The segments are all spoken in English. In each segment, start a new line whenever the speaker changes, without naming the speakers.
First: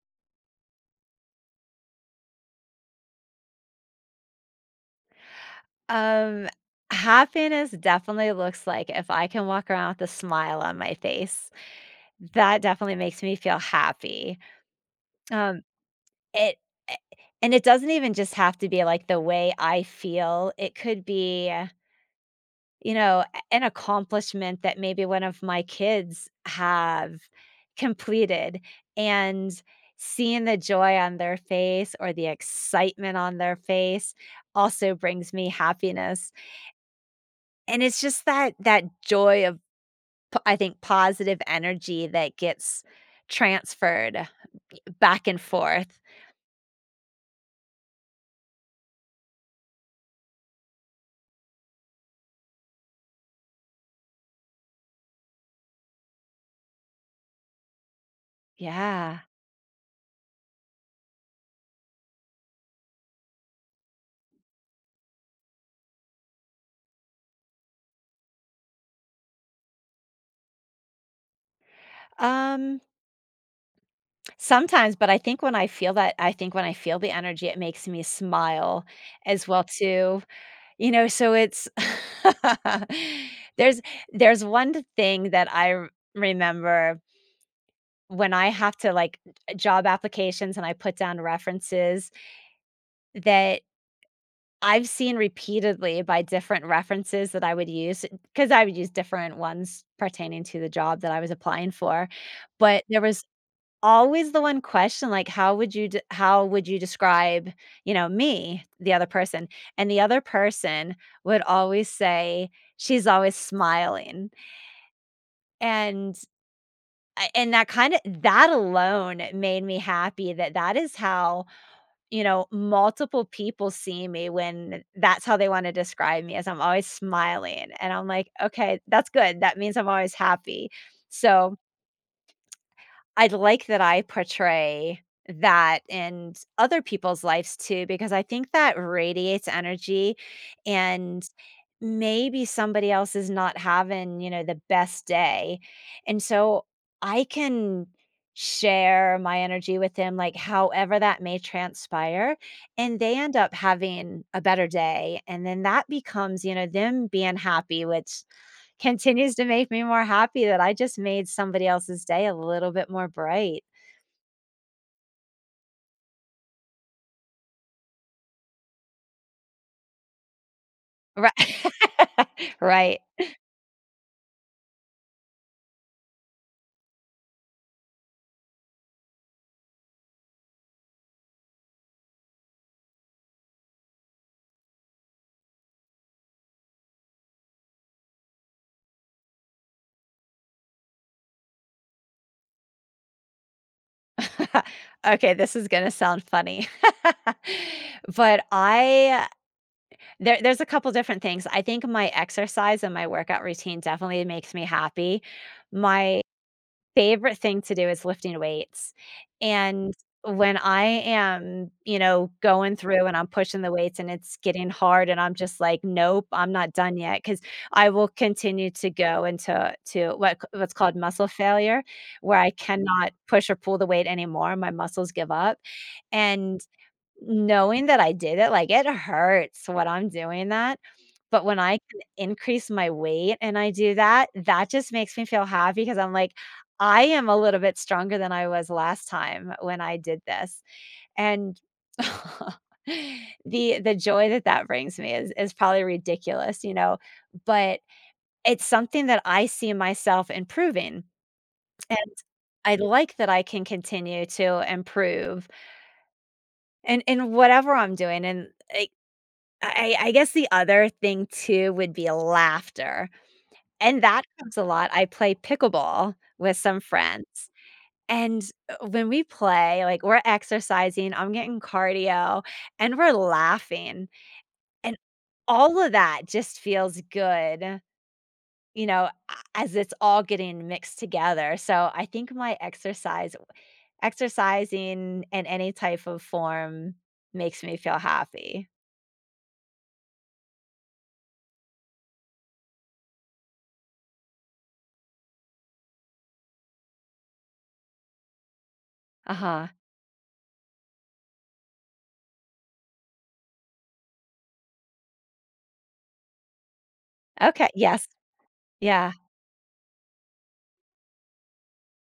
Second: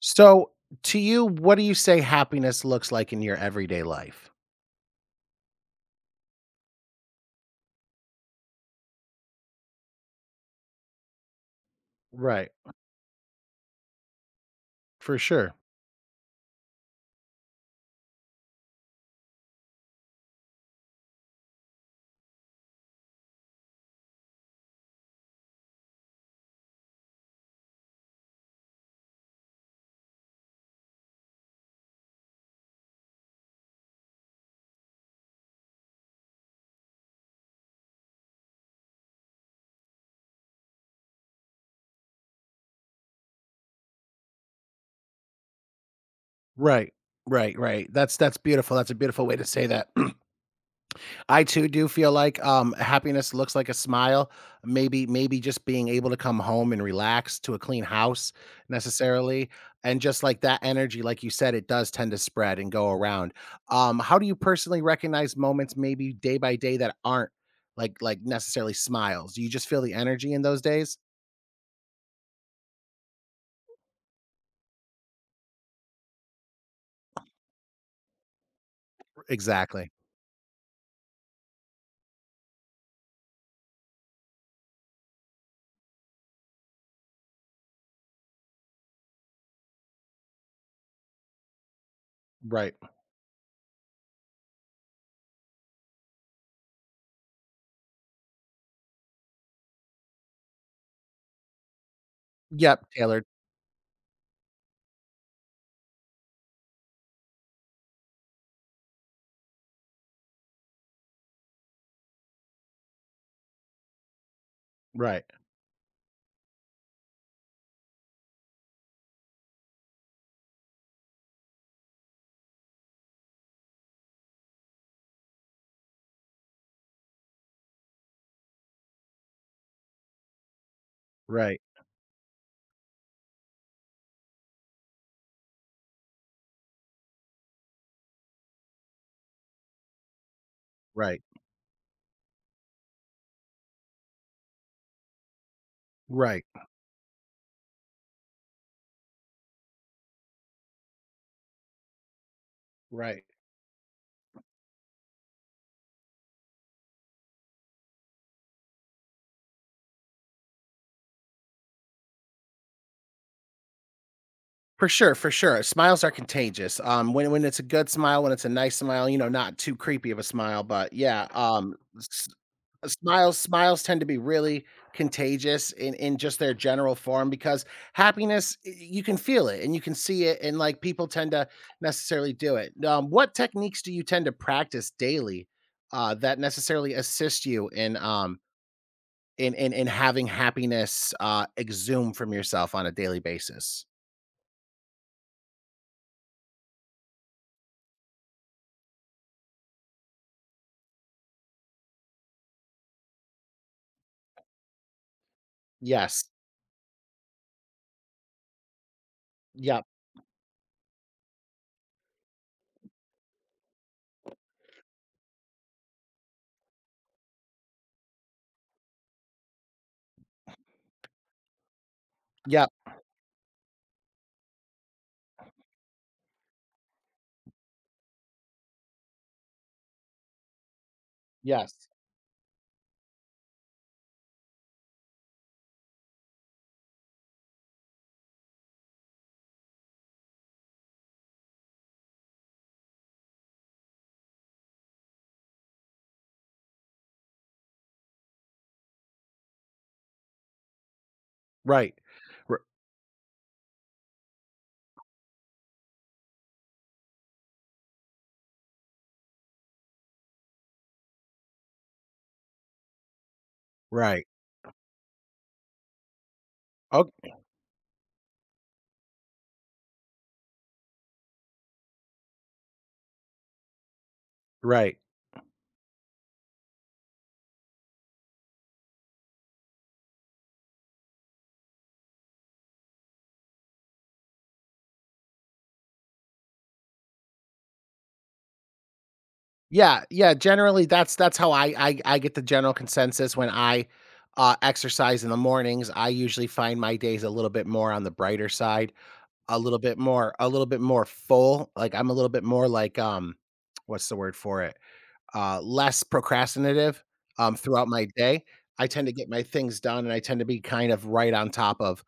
So, to you, what do you say happiness looks like in your everyday life?
Um, Happiness definitely looks like if I can walk around with a smile on my face,
Right.
that definitely makes me feel happy.
For sure.
Um, it a and it doesn't even just have to be, like, the way I feel, it could be, a an accomplishment that maybe one of my kids have completed, and seeing the joy on their face or the excitement on their face also brings me happiness. And it's just that joy of p I think positive energy that gets transferred back and forth.
Right. Right, right. That's beautiful. That's a beautiful way to say that. I too do feel like happiness looks like a smile. Maybe just being able to come home and relax to a clean house
Yeah.
necessarily, and just like that energy, like you said, it does tend to spread and go around. How do you personally recognize moments, maybe day by day, that aren't like necessarily smiles? Do you just feel the energy in those days?
Um, Sometimes, but I think when I feel the energy, it makes me smile as well
Exactly.
too. You know, so it's there's there's one thing that I r remember when I have to, like, job applications and I put down references
Right.
that I've seen repeatedly by different references that I would use because I would use different ones pertaining to the job that I was applying for, but
Yep,
there
tailored.
was always the one question, like, "How would you de how would you describe, me?" The other person, and the other person would always say, "She's always smiling,"
Right,
and I and that kinda that alone made me happy that that is how, you know, multiple people see me when that's how they wanna describe me, as I'm always smiling, and I'm like, "Okay, that's good, that means I'm always happy." So
right,
I would like that I portray that in other people's lives too, because I think that radiates energy,
right,
and maybe somebody else is not having, you know, the best day. And
right,
so I can share my energy with them, like however that may transpire, and they
right.
end up having a better day. And then that becomes, you know, them being happy, which continues to make me more happy that I just made somebody else's day a little bit more bright.
For sure, for sure. Smiles are contagious. When it's a good smile, when it's a nice smile, not too creepy of a smile, but yeah,
Right.
um, s- uh,
Right.
smiles smiles tend to be really contagious in just their general form because happiness you can feel it and you can see it, and like people tend to necessarily do it. What techniques do you tend to practice daily, that necessarily assist you in having happiness, exhume from yourself on a daily basis.
Okay, this is gonna sound funny. But I There's a couple different things. I think my exercise and my workout routine definitely makes me happy. My
Yes.
favorite thing to do is lifting weights,
Yep.
and when I am, you know, going through and I'm pushing the weights and it's getting hard and I'm just like, "Nope, I'm not done yet because I will continue to go into to what c what's called muscle failure, where I
Yep.
cannot push or pull the weight anymore, my muscles give up, and knowing that I did it, like, it hurts when I'm doing that. But when I
Yes.
can increase my weight and I do that, that just makes me feel happy because 'cause I'm like, "I am a little bit stronger than I was last time when I did this," and the joy that that brings me is probably ridiculous, you know, but it's something that I see myself improving,
Right.
and
R
I like that I can continue to improve and in whatever I'm doing, and like, I guess the other thing too would be laughter. And that
right.
comes a lot. I play pickleball with some
Oh,
friends, and, when we play, like, we're exercising, I'm getting cardio, and we're laughing,
right.
and all of that just feels good, you know, a as it's all getting mixed together, so I think my exercise exercising in any type of form makes me feel happy.
Yeah, yeah, generally, that's how I get the general consensus when I, exercise in the mornings, I usually find my days a little bit more on the brighter side, a
Uh-huh.
little bit more a little bit more full, like, I'm a little bit more like, what's the word for it? Less procrastinative,
Okay,
throughout my
yes.
day. I tend to
Yeah,
get my things done, and I tend to be kind of right on top of,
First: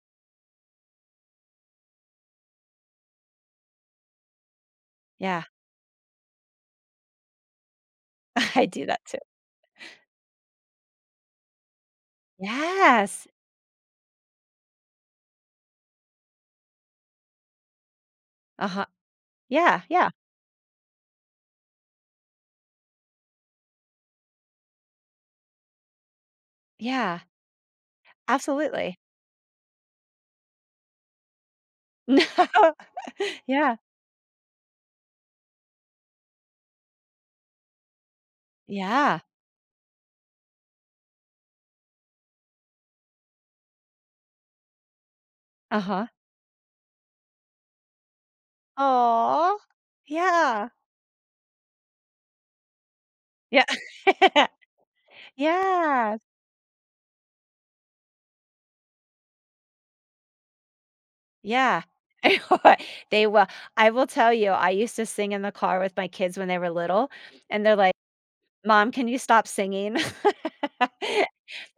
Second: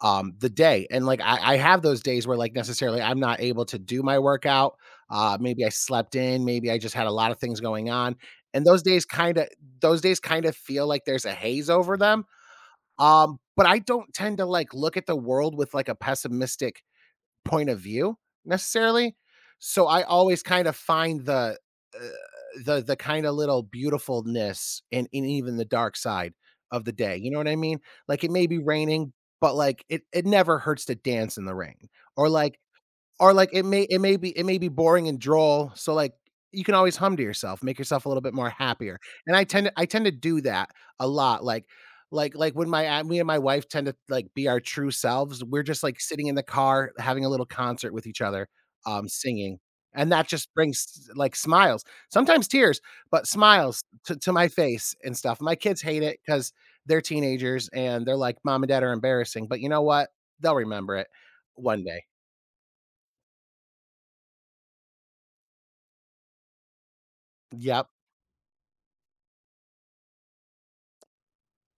the day, and, like, I have those days where, like, necessarily, I'm not able to do my workout.
yeah.
Maybe I slept in, maybe I just had a lot of things going on, and
I
those
do
days
that too.
kind of feel like there's a haze over them.
Yes.
But I don't tend to, like, look at the world with, like, a pessimistic point of view,
Uh-huh.
necessarily.
Yeah,
So I
yeah,
always kind of find the uh, kind of little beautifulness in even the dark side of the day.
yeah.
You know what I mean? Like it may be
Absolutely.
raining, but like it never hurts to dance in the rain.
No.
Or like or like
Yeah.
it may be boring and droll, so like you can always hum to yourself, make yourself a little bit more happier,
Yeah.
and I tend to do that a lot, like when my a me and my wife tend to like be our true selves. We're just like
Uh-huh.
sitting in the car having a little concert with each other, singing,
Oh.
and that just
Yeah.
brings like smiles, sometimes tears, but
Yeah.
smiles to my face and stuff. My kids hate
Yeah.
it because 'cause they're teenagers and they're like, "Mom and dad are embarrassing," but you know what? They'll remember it
Yeah.
one day.
They will. I will tell you, I used to sing in the car with my kids when they were little, and they're
Yep.
like, "Mom, can you stop singing?"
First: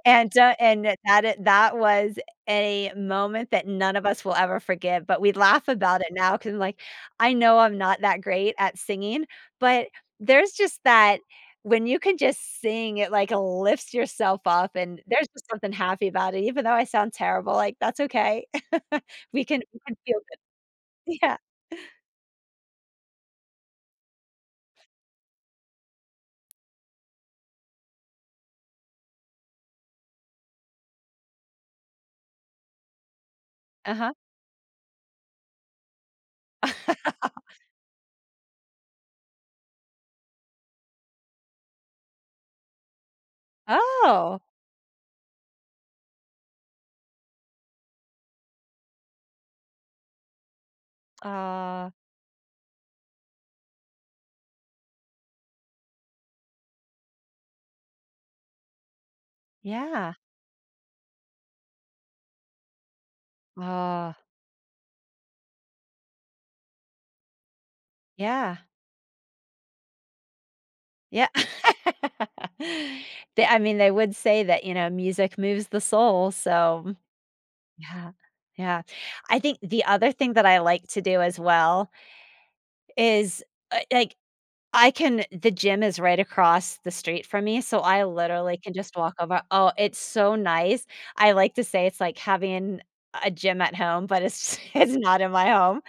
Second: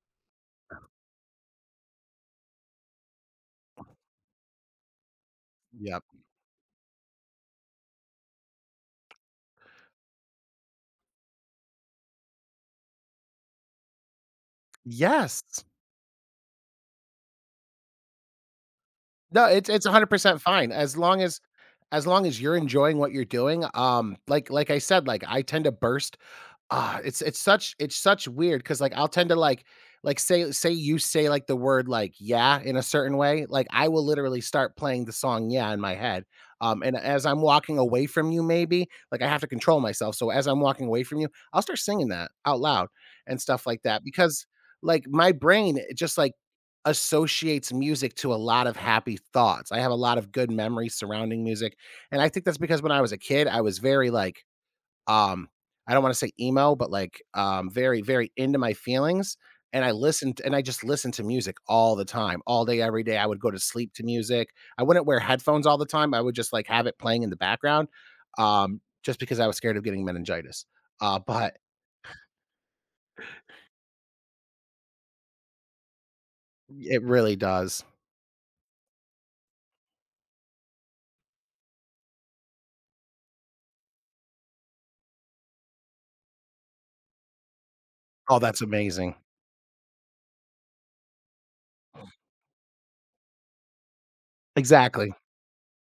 And, that was a moment that none of us will ever forget, but we laugh about
Yep.
it now 'cause I'm like, I know I'm not that great at singing, but there's just that, when you can just sing, it, like, lifts yourself up, and there's
Yes.
just something happy about it, even though I sound terrible, like, that's okay.
No, it's
We
it's
can feel good.
100% fine as long
Yeah.
as as long as you're enjoying what you're doing. Like I said, like I tend to burst. Ah, it's such weird because like, I'll tend to, like, say you say, like, the word, like, "yeah" in a certain way, like, I will
Uh-huh.
literally start playing the song "Yeah" in my head, and as I'm walking away from you, maybe, like, I have to control myself, so as I'm walking away from you, I'll start singing that out loud and stuff like that
Oh.
because, like, my brain, it just, like, associates music to a lot of happy thoughts. I have a lot of good memories surrounding music,
Uh.
and I think that's because when I was a kid, I was very, like, um, I don't want to say emo, but like very, very into my feelings. And I
Yeah.
listened and I just listened to music all the time, all day, every day. I would go to sleep to
Aw.
music. I wouldn't wear headphones all the time. I would just like have it playing in the background,
Yeah.
just because I was scared of getting meningitis.
Yeah.
But
They, I mean, they would say that, you know, music moves the soul, so
it really does.
yeah, yeah. I think the other thing that I like to do as well is, like, I can the gym is right across the street from me, so I
Oh,
literally
that's
can just walk
amazing.
over, oh, it's so nice. I like to say it's like having a gym at home, but it's it's
Exactly.
not in my home.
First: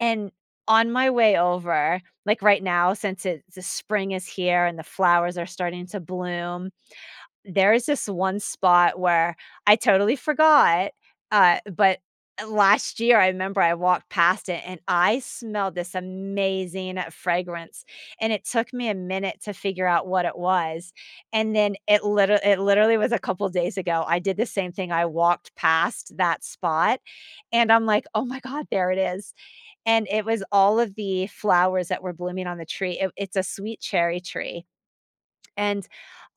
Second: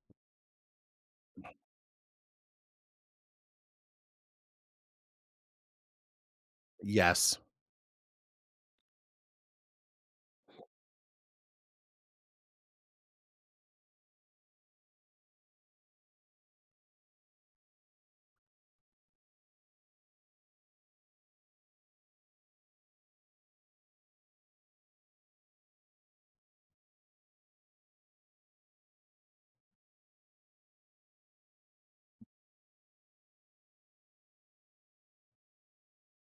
And on my way over, like right now, since it's the spring is here and the flowers are starting to bloom,
Yes.
there is this one spot where I totally forgot. But last year, I remember I walked past it and I smelled this amazing fragrance, and it took me a minute to figure out what it was. And then it literally was a couple days ago. I did the same thing. I walked past that spot, and I'm like, "Oh my god, there it is!" And it was all of the flowers that were blooming on the tree. It's a sweet cherry tree, and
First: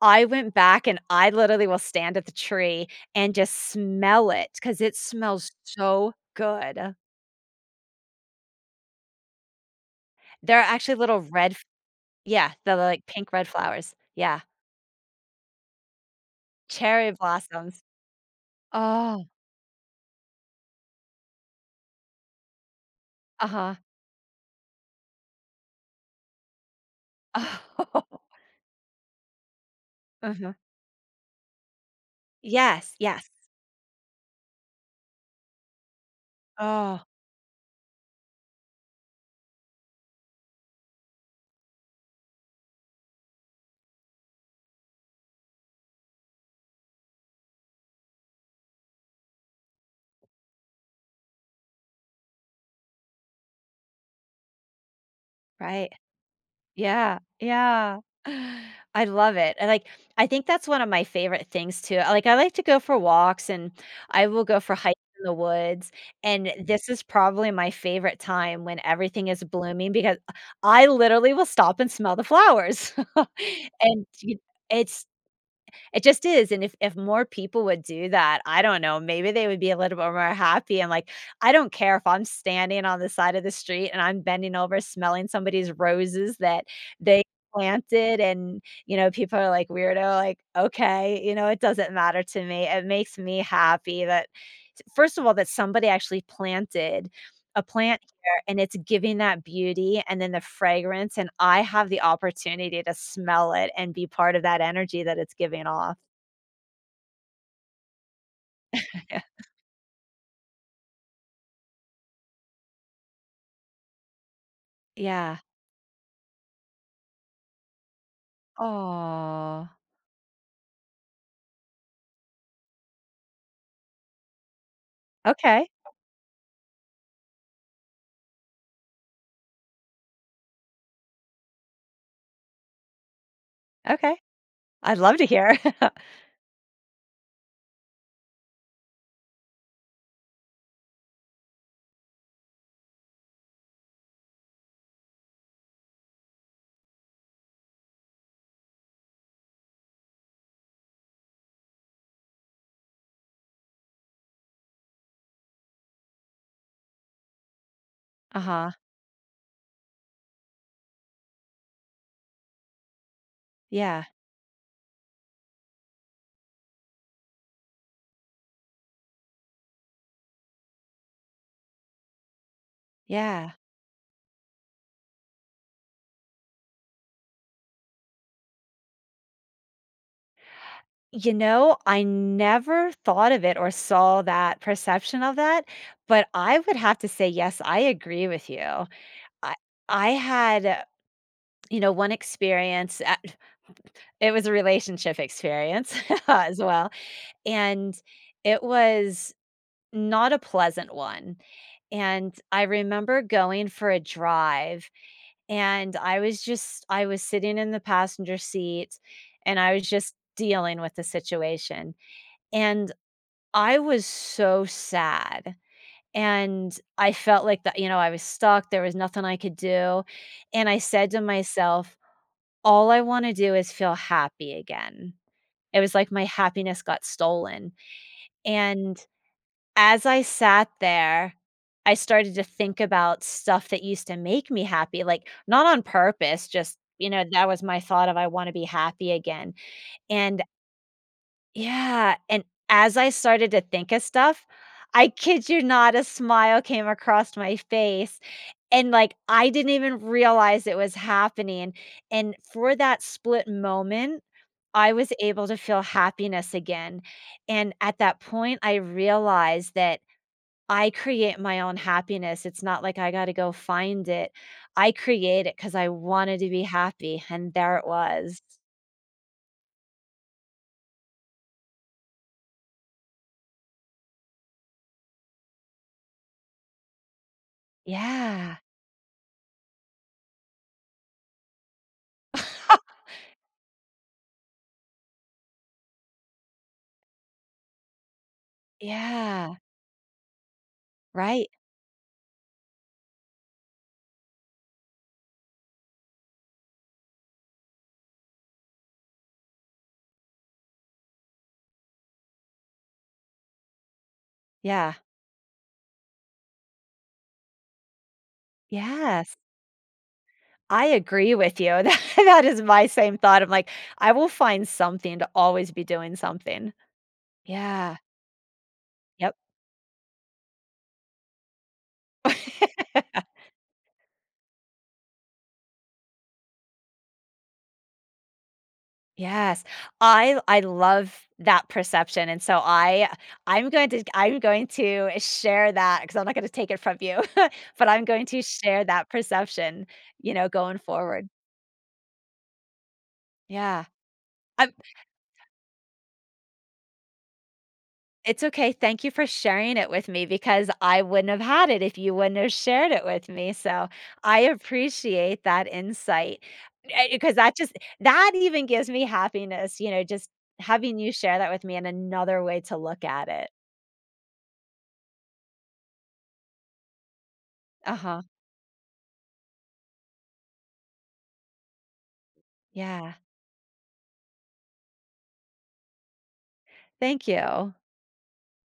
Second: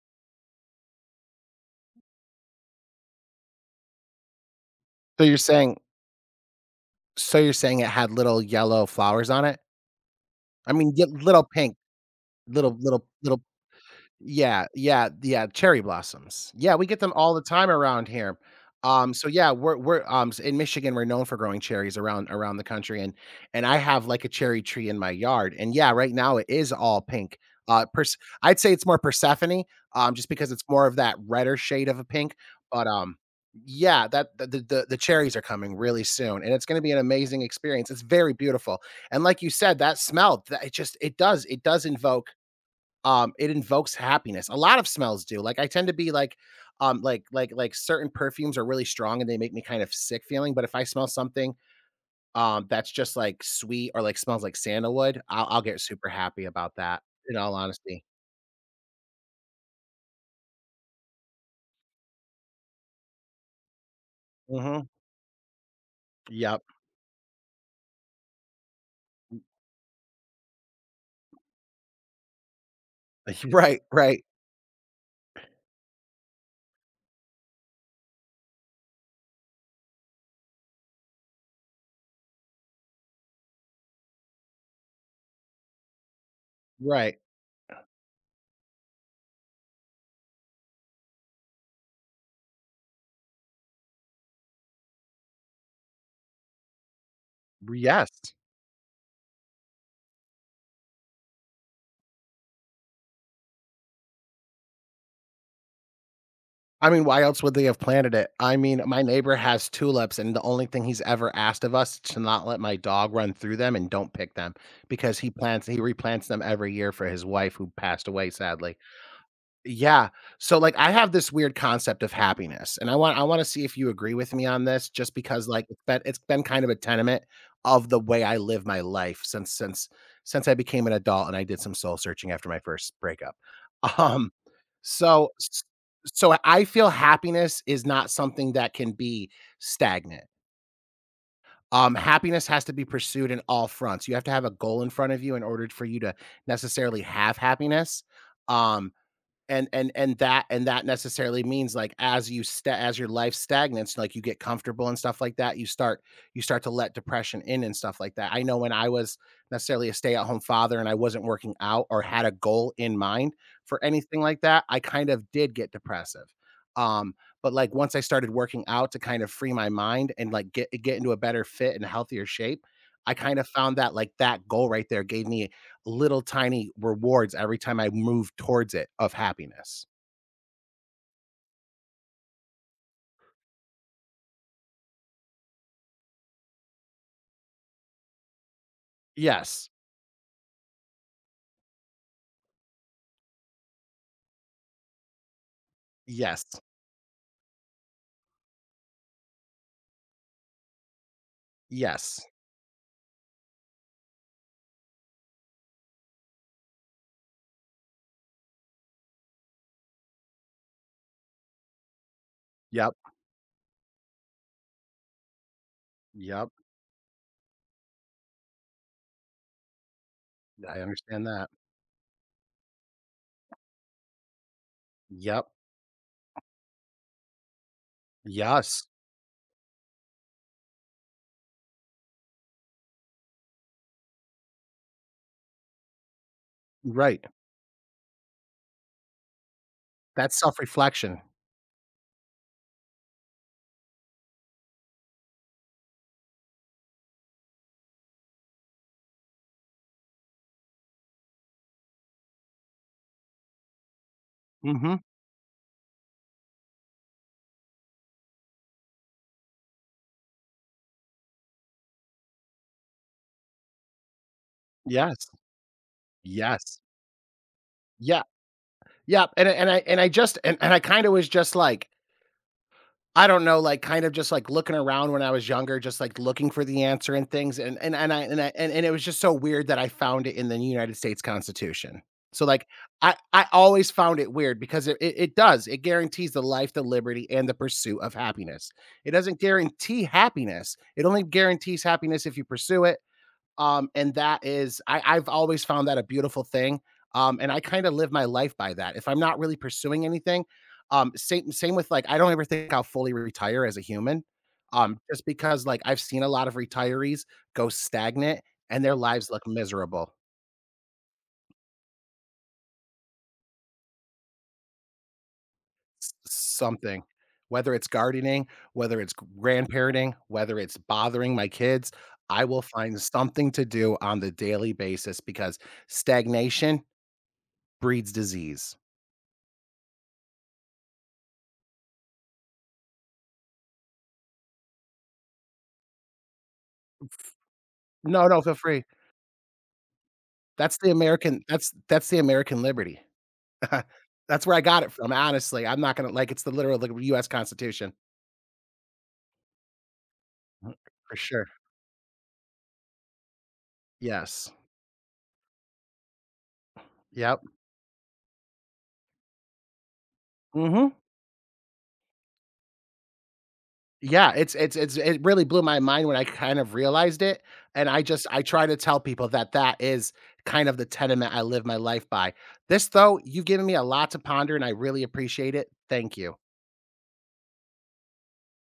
I went back and I literally will stand at the tree and just smell it because it
So you're
smells
saying,
so good.
so you're saying it had little yellow flowers on it?
There are
I mean,
actually little
little
red f
pink,
yeah, the,
little,
like,
little,
pink
little
red flowers. Yeah,
Yeah, yeah, yeah, cherry blossoms. Yeah, we get
cherry
them all the time
blossoms.
around here.
Oh,
So yeah, we're in Michigan. We're known for growing cherries around the country, and
uh-huh.
I have like a cherry tree in my yard, and yeah, right now it is all pink. I'd say it's more Persephone, just
Oh,
because
huh.
it's more of that redder shade of a pink. But
Yes, yes.
yeah, that the cherries are coming really soon, and it's going to be an
Oh,
amazing experience. It's very beautiful, and like you said, that smell, that it just it does invoke it invokes happiness. A lot of smells do. Like I tend to be like, certain perfumes are really strong and they make me kind of sick feeling. But if I smell something that's just like sweet or like smells like sandalwood, I'll get
right.
super happy about that.
Yeah,
In all
yeah.
honesty.
I love it, and, like, I think that's one of my favorite things too. Like, I like to go for walks, and I will go for
Hmm.
hikes in the woods, and
Yep.
this is probably my favorite time when everything is blooming because I literally will stop and smell the flowers,
Right.
and
Right.
you it's it just is, and if more people would do that, I don't know, maybe they would be a little bit more happy and, like, I don't care if I'm standing on the side of the street and I'm bending over smelling somebody's roses that
Right.
they planted and, you know, people are like, "Weirdo," like, "Okay," you know, it doesn't matter to me. It makes me happy that, first of all, that somebody actually planted a plant
Yes.
and it's giving that beauty and then the fragrance, and I have the opportunity to smell it and be part of that energy that it's giving off.
I mean, why else would they have planted it? I mean, my neighbor has tulips, and the only thing he's ever asked of us is to not let my dog run through them and don't pick them because he
Yeah.
plants he replants them every year for his wife, who passed away, sadly.
Oh.
Yeah. So like I have this weird concept of happiness, and I want to see if you agree with me on this, just because like
Okay,
it's been kind of a tenement of the way I live my life since I became an adult, and I did some soul searching after my first breakup.
okay.
Um
I'd love to
so
hear.
s- so I feel happiness is not something that can be stagnant. Happiness has to be pursued in all fronts. You have to have a goal in front of you in order for you to necessarily have happiness. Um and that necessarily means like as you sta as your life stagnates, like you get comfortable and stuff like that, you start to let depression in and stuff like that. I know
Uh-huh.
when I was necessarily a stay-at-home father and I wasn't working out or had a goal in mind for
Yeah,
anything like that, I kind of did get depressive. um but like once I started working out to kind of free my mind and like get into a better fit and healthier shape, I kind of
yeah.
found that like that goal right there gave me little tiny rewards every time I move towards it of happiness.
You know, I never thought of it or saw that perception of that, but I would have to say, yes, I agree with you. I
Yes.
I had, you know, one experience, it was a relationship experience
Yes.
as well, and it was not a pleasant one.
Yes.
And I remember going for a drive, and I was sitting in the passenger seat, and I was just dealing with the situation, and
Yep.
I was so sad,
Yep.
and I felt like that, you know, I was stuck, there was nothing I could do, and I
I
said to
understand that.
myself, "All I wanna do is feel happy again."
Yep.
It was like my happiness got stolen,
Yes.
and as I sat there, I started to think about stuff that used to make me happy, like, not on purpose, just, you know,
Right.
that was my thought of I wanna be happy again,
That's
and
self-reflection.
yeah, and as I started to think of stuff, I kid you not, a smile came across my face, and, like, I didn't even realize it was happening, and for that split moment, I
Mhm.
was able to feel happiness again, and at that point, I realized that I create my own happiness. It's not like I gotta go find it. I
Yes.
create it because I wanted to be
Yes.
happy, and there it
Yeah.
was.
Yep. And I just and I kinda was just like, I don't know, like, kind of just, like, looking around when I was younger, just, like, looking for the answer and things, and I and I
Yeah.
and it was just so weird that I found it in the United States Constitution. So, like, I always found it weird because it does, it guarantees the life, the liberty, and the pursuit of happiness. It doesn't
Yeah.
guarantee happiness, it only
Right.
guarantees happiness if you pursue it, and that is I've always found that a beautiful thing, and I kinda live my life by that. If I'm not really pursuing anything, same with, like, I don't ever think I'll fully retire as a human,
Yeah.
just because, like, I've seen a lot of retirees go stagnant and their lives
Yes.
look miserable.
I agree with you. That is my same thought. I'm like, I will find something to always be
S
doing something.
something. Whether it's
Yeah.
gardening, whether it's
Yep.
grandparenting, whether it's bothering my kids, I will find something to do on the daily basis because stagnation breeds disease.
Yes. I love that perception, and so I I'm going to share that because I'm not gonna take it from you, but I'm going
No, no,
to
feel free.
share that perception, you know,
That's
going
the
forward.
American that's that's the American liberty.
Yeah.
That's where I
Um,
got it from, honestly. I'm not gonna like, it's the literal, like, US Constitution.
it's okay. Thank you for sharing it with me because
Mhm.
I
For
wouldn't have
sure.
had it if you wouldn't have shared it with me, so I
Yes.
appreciate that insight, because
Yep.
that just, that even gives me happiness, you know, just
Mhm.
having you share that with me and another way to look at it.
Yeah, it really blew my mind when I kind of realized it, and
Uh-huh.
I try to tell people that that is kind of the tenement I live my life by. This,
Yeah.
though, you've given me a lot to ponder, and I really appreciate it. Thank you.
Thank you.